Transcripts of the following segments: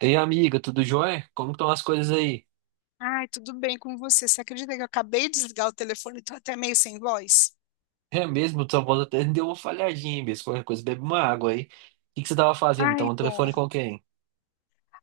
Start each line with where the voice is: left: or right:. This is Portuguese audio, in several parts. right: Ei, amiga, tudo jóia? Como estão as coisas aí?
left: Ai, tudo bem com você? Você acredita que eu acabei de desligar o telefone e tô até meio sem voz?
right: É mesmo, sua voz até deu uma falhadinha, mesmo. Qualquer coisa, bebe uma água aí. O que que você tava fazendo? Então,
left: Ai,
right: um
left: boa.
right: telefone com quem?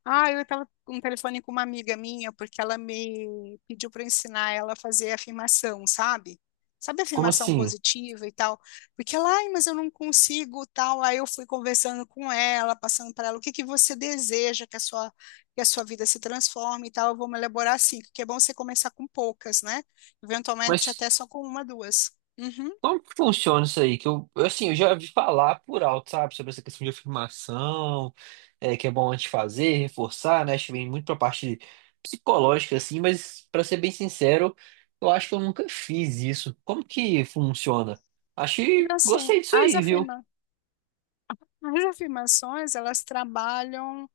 left: Ai, eu tava com um telefone com uma amiga minha, porque ela me pediu para ensinar ela a fazer afirmação, sabe? Sabe
right: Como
left: afirmação
right: assim?
left: positiva e tal? Porque ela, ai, mas eu não consigo, tal. Aí eu fui conversando com ela, passando para ela o que que você deseja que a sua vida se transforme e tal. Eu vou me elaborar assim, porque é bom você começar com poucas, né? Eventualmente
right: Mas
left: até só com uma, duas. Uhum.
right: como que funciona isso aí? Que eu assim, eu já vi falar por alto, sabe? Sobre essa questão de afirmação, que é bom antes de fazer, reforçar, né? Acho que vem muito pra parte psicológica, assim, mas pra ser bem sincero, eu acho que eu nunca fiz isso. Como que funciona? Acho que
left: Então, assim,
right: gostei disso aí, viu?
left: as afirmações, elas trabalham,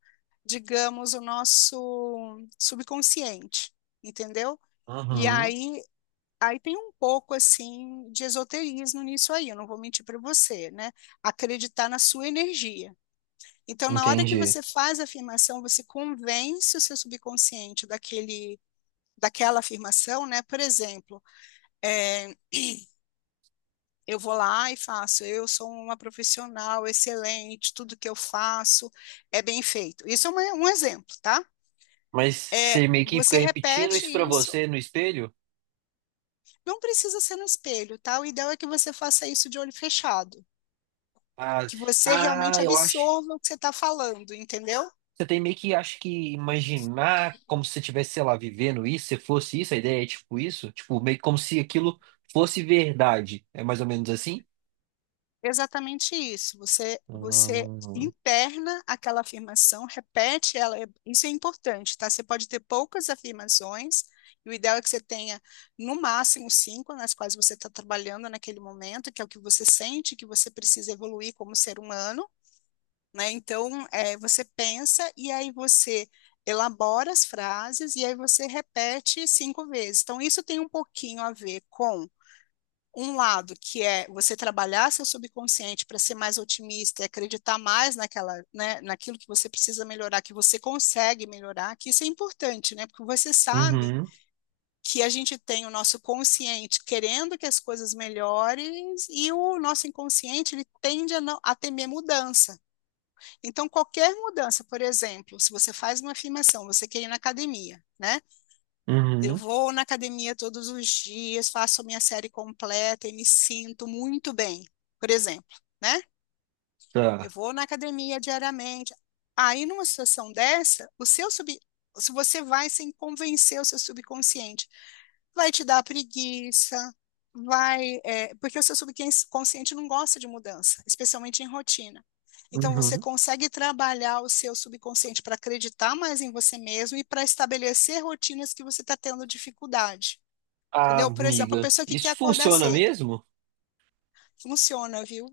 left: digamos, o nosso subconsciente, entendeu? E
right: Uhum,
left: aí, aí tem um pouco, assim, de esoterismo nisso aí, eu não vou mentir para você, né? Acreditar na sua energia. Então, na hora que
right: entendi.
left: você faz a afirmação, você convence o seu subconsciente daquele, daquela afirmação, né? Por exemplo, é, eu vou lá e faço. Eu sou uma profissional excelente, tudo que eu faço é bem feito. Isso é um exemplo, tá?
right: Mas
left: É,
right: você meio que fica
left: você
right: repetindo
left: repete
right: isso pra
left: isso,
right: você no espelho?
left: não precisa ser no espelho, tá? O ideal é que você faça isso de olho fechado,
right: Ah,
left: que você realmente
right: ah, eu acho.
left: absorva o que você está falando, entendeu?
right: Você tem meio que acho que imaginar como se você tivesse, sei lá, vivendo isso, se fosse isso, a ideia é tipo isso, tipo meio que como se aquilo fosse verdade. É mais ou menos assim?
left: Exatamente isso. Você
right: Hum,
left: interna aquela afirmação, repete ela. Isso é importante, tá? Você pode ter poucas afirmações, e o ideal é que você tenha no máximo cinco nas quais você está trabalhando naquele momento, que é o que você sente que você precisa evoluir como ser humano, né? Então, você pensa e aí você elabora as frases e aí você repete cinco vezes. Então, isso tem um pouquinho a ver com um lado que é você trabalhar seu subconsciente para ser mais otimista e acreditar mais naquela, né, naquilo que você precisa melhorar, que você consegue melhorar, que isso é importante, né? Porque você sabe
right: Uhum,
left: que a gente tem o nosso consciente querendo que as coisas melhorem e o nosso inconsciente ele tende a, não, a temer mudança. Então qualquer mudança, por exemplo, se você faz uma afirmação, você quer ir na academia, né? Eu
right: uhum,
left: vou na academia todos os dias, faço a minha série completa e me sinto muito bem, por exemplo, né? Eu
right: tá.
left: vou na academia diariamente. Aí, numa situação dessa, se você vai sem convencer o seu subconsciente, vai te dar preguiça, vai. Porque o seu subconsciente não gosta de mudança, especialmente em rotina. Então, você
right: Uhum.
left: consegue trabalhar o seu subconsciente para acreditar mais em você mesmo e para estabelecer rotinas que você está tendo dificuldade.
right: Ah,
left: Entendeu? Por exemplo, a
right: amiga,
left: pessoa que quer
right: isso
left: acordar
right: funciona
left: cedo.
right: mesmo?
left: Funciona, viu?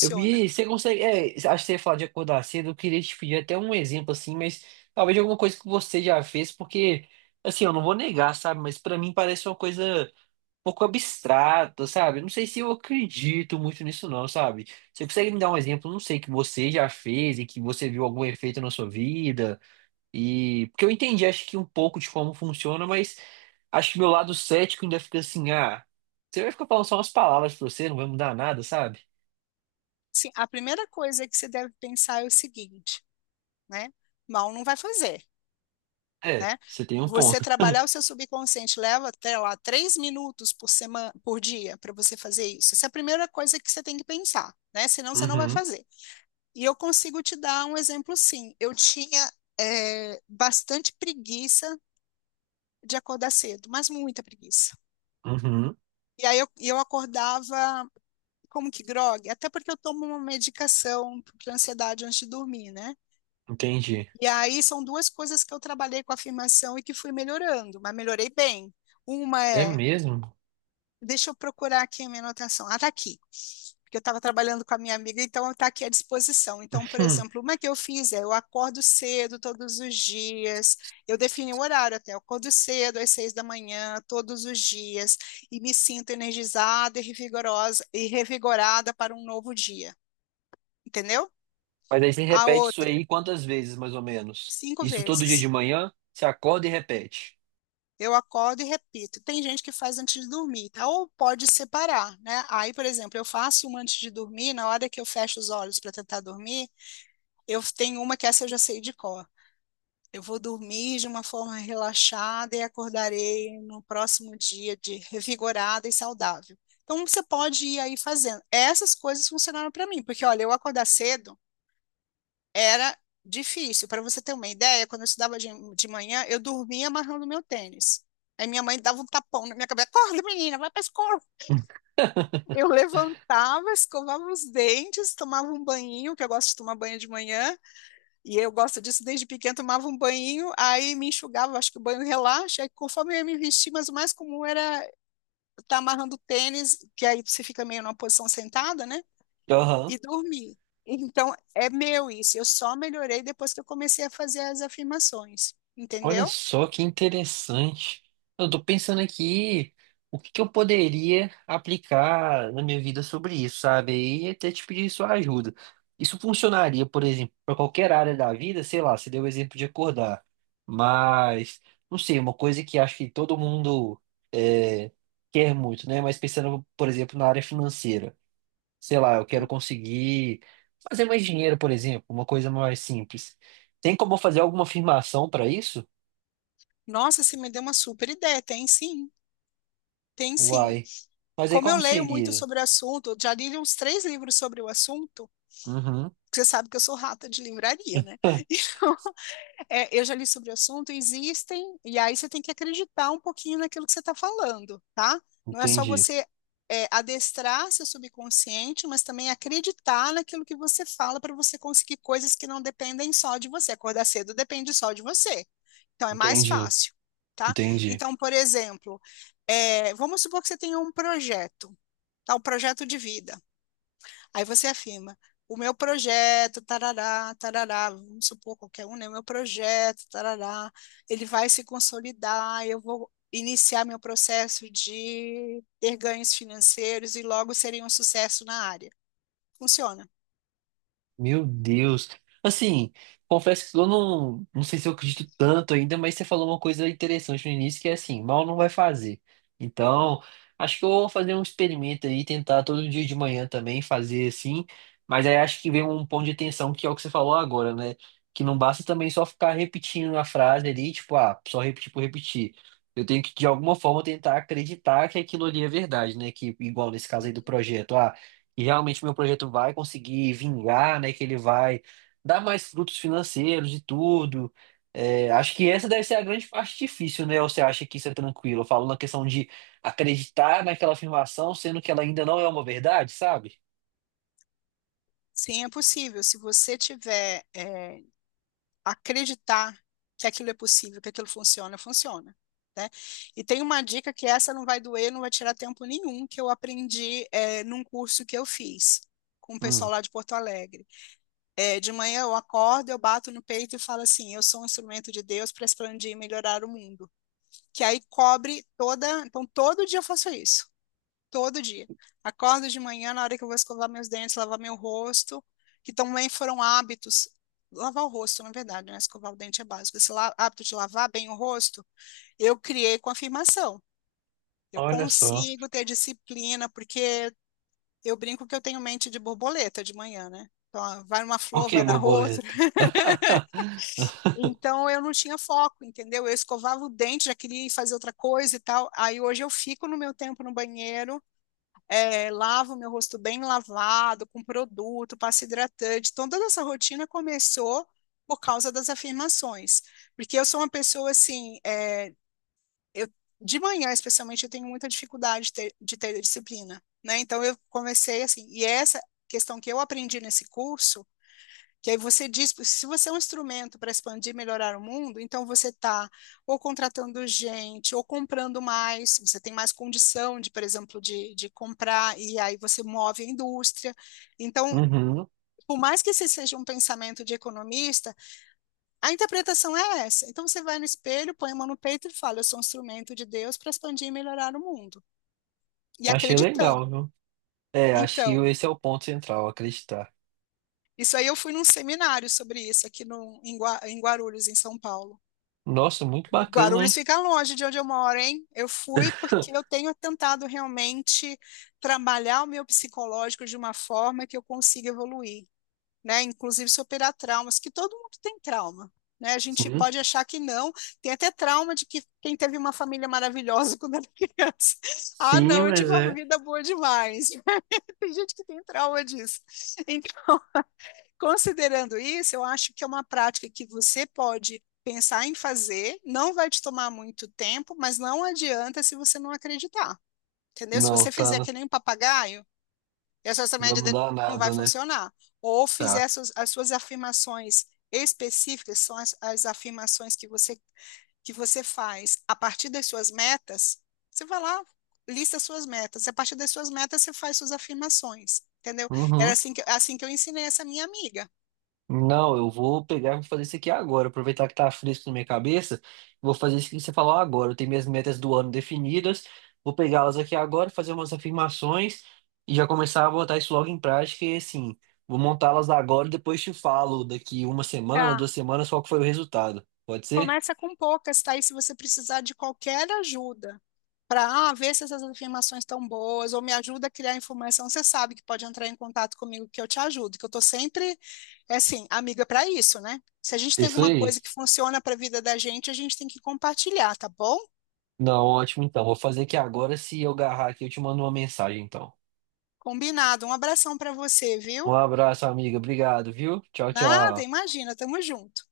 right: Eu vi, você consegue. É, acho que você ia falar de acordar cedo. Eu queria te pedir até um exemplo assim, mas talvez alguma coisa que você já fez, porque, assim, eu não vou negar, sabe? Mas pra mim parece uma coisa um pouco abstrata, sabe? Eu não sei se eu acredito muito nisso, não, sabe? Você consegue me dar um exemplo, não sei, que você já fez e que você viu algum efeito na sua vida? E. Porque eu entendi, acho que um pouco de como funciona, mas acho que meu lado cético ainda fica assim, ah, você vai ficar falando só umas palavras pra você, não vai mudar nada, sabe?
left: Sim, a primeira coisa que você deve pensar é o seguinte, né? Mal não vai fazer,
right: É,
left: né?
right: você tem um
left: Você
right: ponto.
left: trabalhar o seu subconsciente leva até lá 3 minutos por semana, por dia, para você fazer isso. Essa é a primeira coisa que você tem que pensar, né? Senão você não vai
right: Uhum,
left: fazer. E eu consigo te dar um exemplo, sim. Eu tinha bastante preguiça de acordar cedo, mas muita preguiça.
right: uhum,
left: E aí eu acordava como que grog? Até porque eu tomo uma medicação para ansiedade antes de dormir, né?
right: entendi.
left: E aí são duas coisas que eu trabalhei com afirmação e que fui melhorando, mas melhorei bem. Uma
right: É
left: é,
right: mesmo?
left: deixa eu procurar aqui a minha anotação. Ah, tá aqui. Porque eu estava trabalhando com a minha amiga, então está aqui à disposição. Então, por
right: Uhum.
left: exemplo, uma que eu fiz é: eu acordo cedo todos os dias, eu defini o horário até, eu acordo cedo às 6 da manhã, todos os dias, e me sinto energizada e revigorosa, e revigorada para um novo dia, entendeu?
right: Mas aí você
left: A
right: repete isso
left: outra,
right: aí quantas vezes, mais ou menos?
left: cinco
right: Isso todo dia de
left: vezes.
right: manhã? Você acorda e repete.
left: Eu acordo e repito. Tem gente que faz antes de dormir, tá? Ou pode separar, né? Aí, por exemplo, eu faço uma antes de dormir, na hora que eu fecho os olhos para tentar dormir, eu tenho uma que essa eu já sei de cor. Eu vou dormir de uma forma relaxada e acordarei no próximo dia de revigorada e saudável. Então, você pode ir aí fazendo. Essas coisas funcionaram para mim, porque olha, eu acordar cedo era difícil. Para você ter uma ideia, quando eu estudava de manhã, eu dormia amarrando meu tênis. Aí minha mãe dava um tapão na minha cabeça, acorda, menina, vai para a escola. Eu levantava, escovava os dentes, tomava um banhinho, que eu gosto de tomar banho de manhã, e eu gosto disso desde pequena, tomava um banho, aí me enxugava, acho que o banho relaxa, aí conforme eu ia me vestir, mas o mais comum era estar amarrando o tênis, que aí você fica meio numa posição sentada, né?
right: Uhum.
left: E dormi. Então, é meu isso. Eu só melhorei depois que eu comecei a fazer as afirmações,
right: Olha
left: entendeu?
right: só que interessante. Eu tô pensando aqui o que que eu poderia aplicar na minha vida sobre isso, sabe? E até te pedir sua ajuda. Isso funcionaria, por exemplo, para qualquer área da vida, sei lá, você deu o exemplo de acordar. Mas, não sei, uma coisa que acho que todo mundo é, quer muito, né? Mas pensando, por exemplo, na área financeira. Sei lá, eu quero conseguir fazer mais dinheiro, por exemplo, uma coisa mais simples. Tem como eu fazer alguma afirmação para isso?
left: Nossa, você me deu uma super ideia. Tem sim, tem sim.
right: Uai. Mas aí
left: Como eu
right: como
left: leio muito
right: seria?
left: sobre o assunto, eu já li uns três livros sobre o assunto.
right: Uhum.
left: Você sabe que eu sou rata de livraria, né? É, eu já li sobre o assunto, existem, e aí você tem que acreditar um pouquinho naquilo que você está falando, tá? Não é só
right: Entendi,
left: você adestrar seu subconsciente, mas também acreditar naquilo que você fala para você conseguir coisas que não dependem só de você. Acordar cedo depende só de você, então é mais
right: entendi,
left: fácil, tá?
right: entendi.
left: Então, por exemplo, vamos supor que você tenha um projeto, tá? Um projeto de vida. Aí você afirma, o meu projeto, tarará, tarará, vamos supor qualquer um, né? O meu projeto, tarará, ele vai se consolidar, eu vou iniciar meu processo de ter ganhos financeiros e logo serei um sucesso na área. Funciona.
right: Meu Deus. Assim, confesso que eu não, não sei se eu acredito tanto ainda, mas você falou uma coisa interessante no início, que é assim, mal não vai fazer. Então, acho que eu vou fazer um experimento aí, tentar todo dia de manhã também fazer assim, mas aí acho que vem um ponto de atenção que é o que você falou agora, né? Que não basta também só ficar repetindo a frase ali, tipo, ah, só repetir por repetir. Eu tenho que, de alguma forma, tentar acreditar que aquilo ali é verdade, né? Que, igual nesse caso aí do
left: Uhum.
right: projeto, ah. E realmente meu projeto vai conseguir vingar, né? Que ele vai dar mais frutos financeiros e tudo. É, acho que essa deve ser a grande parte difícil, né? Ou você acha que isso é tranquilo? Eu falo na questão de acreditar naquela afirmação, sendo que ela ainda não é uma verdade, sabe?
left: Sim, é possível. Se você tiver, acreditar que aquilo é possível, que aquilo funciona, funciona. Né? E tem uma dica que essa não vai doer, não vai tirar tempo nenhum, que eu aprendi num curso que eu fiz com o pessoal
right: Hum,
left: lá de Porto Alegre. É, de manhã eu acordo, eu bato no peito e falo assim: eu sou um instrumento de Deus para expandir e melhorar o mundo. Que aí cobre toda. Então, todo dia eu faço isso. Todo dia. Acordo de manhã, na hora que eu vou escovar meus dentes, lavar meu rosto, que também foram hábitos. Lavar o rosto, na verdade, né? Escovar o dente é básico. Hábito de lavar bem o rosto, eu criei com afirmação. Eu
right: olha só.
left: consigo ter disciplina, porque eu brinco que eu tenho mente de borboleta de manhã, né? Então, ah, vai numa
right: Por
left: flor,
right: que
left: vai na outra.
right: borboleta?
left: Então, eu não tinha foco, entendeu? Eu escovava o dente, já queria ir fazer outra coisa e tal. Aí, hoje, eu fico no meu tempo no banheiro, lavo meu rosto bem lavado, com produto, passa hidratante. Então, toda essa rotina começou por causa das afirmações. Porque eu sou uma pessoa assim, eu, de manhã, especialmente, eu tenho muita dificuldade de ter disciplina, né? Então, eu comecei assim, e essa questão que eu aprendi nesse curso que aí você diz, se você é um instrumento para expandir e melhorar o mundo, então você está ou contratando gente, ou comprando mais, você tem mais condição de, por exemplo, de comprar, e aí você move a indústria. Então,
right: Uhum,
left: por mais que esse seja um pensamento de economista, a interpretação é essa. Então você vai no espelho, põe a mão no peito e fala: eu sou um instrumento de Deus para expandir e melhorar o mundo. E
right: achei
left: acreditando.
right: legal, viu? É, acho que
left: Então,
right: esse é o ponto central, acreditar.
left: isso aí eu fui num seminário sobre isso aqui no, em Guarulhos, em São Paulo.
right: Nossa, muito
left: E
right: bacana,
left: Guarulhos
right: hein?
left: fica longe de onde eu moro, hein? Eu fui porque eu tenho tentado realmente trabalhar o meu psicológico de uma forma que eu consiga evoluir, né? Inclusive superar traumas, que todo mundo tem trauma, né? A gente
right: Sim,
left: pode achar que não, tem até trauma de que quem teve uma família maravilhosa quando era criança. Ah,
right: sim,
left: não, eu tive
right: mas
left: uma
right: é.
left: vida boa demais. Tem gente que tem trauma disso. Então, considerando isso, eu acho que é uma prática que você pode pensar em fazer, não vai te tomar muito tempo, mas não adianta se você não acreditar, entendeu? Se
right: Não,
left: você fizer
right: tá.
left: que nem um papagaio, e a sua
right: Não vai
left: média de-
right: mudar
left: não vai
right: nada, né?
left: funcionar. Ou fizer
right: Tá.
left: as suas afirmações específicas, são as afirmações que você faz a partir das suas metas, você vai lá, lista as suas metas, e a partir das suas metas você faz suas afirmações, entendeu? Era
right: Uhum.
left: assim que eu ensinei essa minha amiga.
right: Não, eu vou pegar e vou fazer isso aqui agora. Aproveitar que tá fresco na minha cabeça, vou fazer isso que você falou agora. Eu tenho minhas metas do ano definidas, vou pegá-las aqui agora, fazer umas afirmações e já começar a botar isso logo em prática. E assim, vou montá-las agora e depois te falo daqui uma semana,
left: Tá.
right: duas semanas, qual que foi o resultado. Pode ser?
left: Começa com poucas, tá? E se você precisar de qualquer ajuda para ver se essas afirmações estão boas ou me ajuda a criar informação, você sabe que pode entrar em contato comigo que eu te ajudo, que eu tô sempre, é assim, amiga para isso, né? Se a gente tem
right: Isso
left: alguma coisa
right: aí.
left: que funciona para a vida da gente, a gente tem que compartilhar, tá bom?
right: Não, ótimo então. Vou fazer aqui agora. Se eu agarrar aqui, eu te mando uma mensagem então.
left: Combinado. Um abração para você,
right: Um
left: viu?
right: abraço, amiga. Obrigado, viu? Tchau,
left: Nada,
right: tchau.
left: imagina, tamo junto.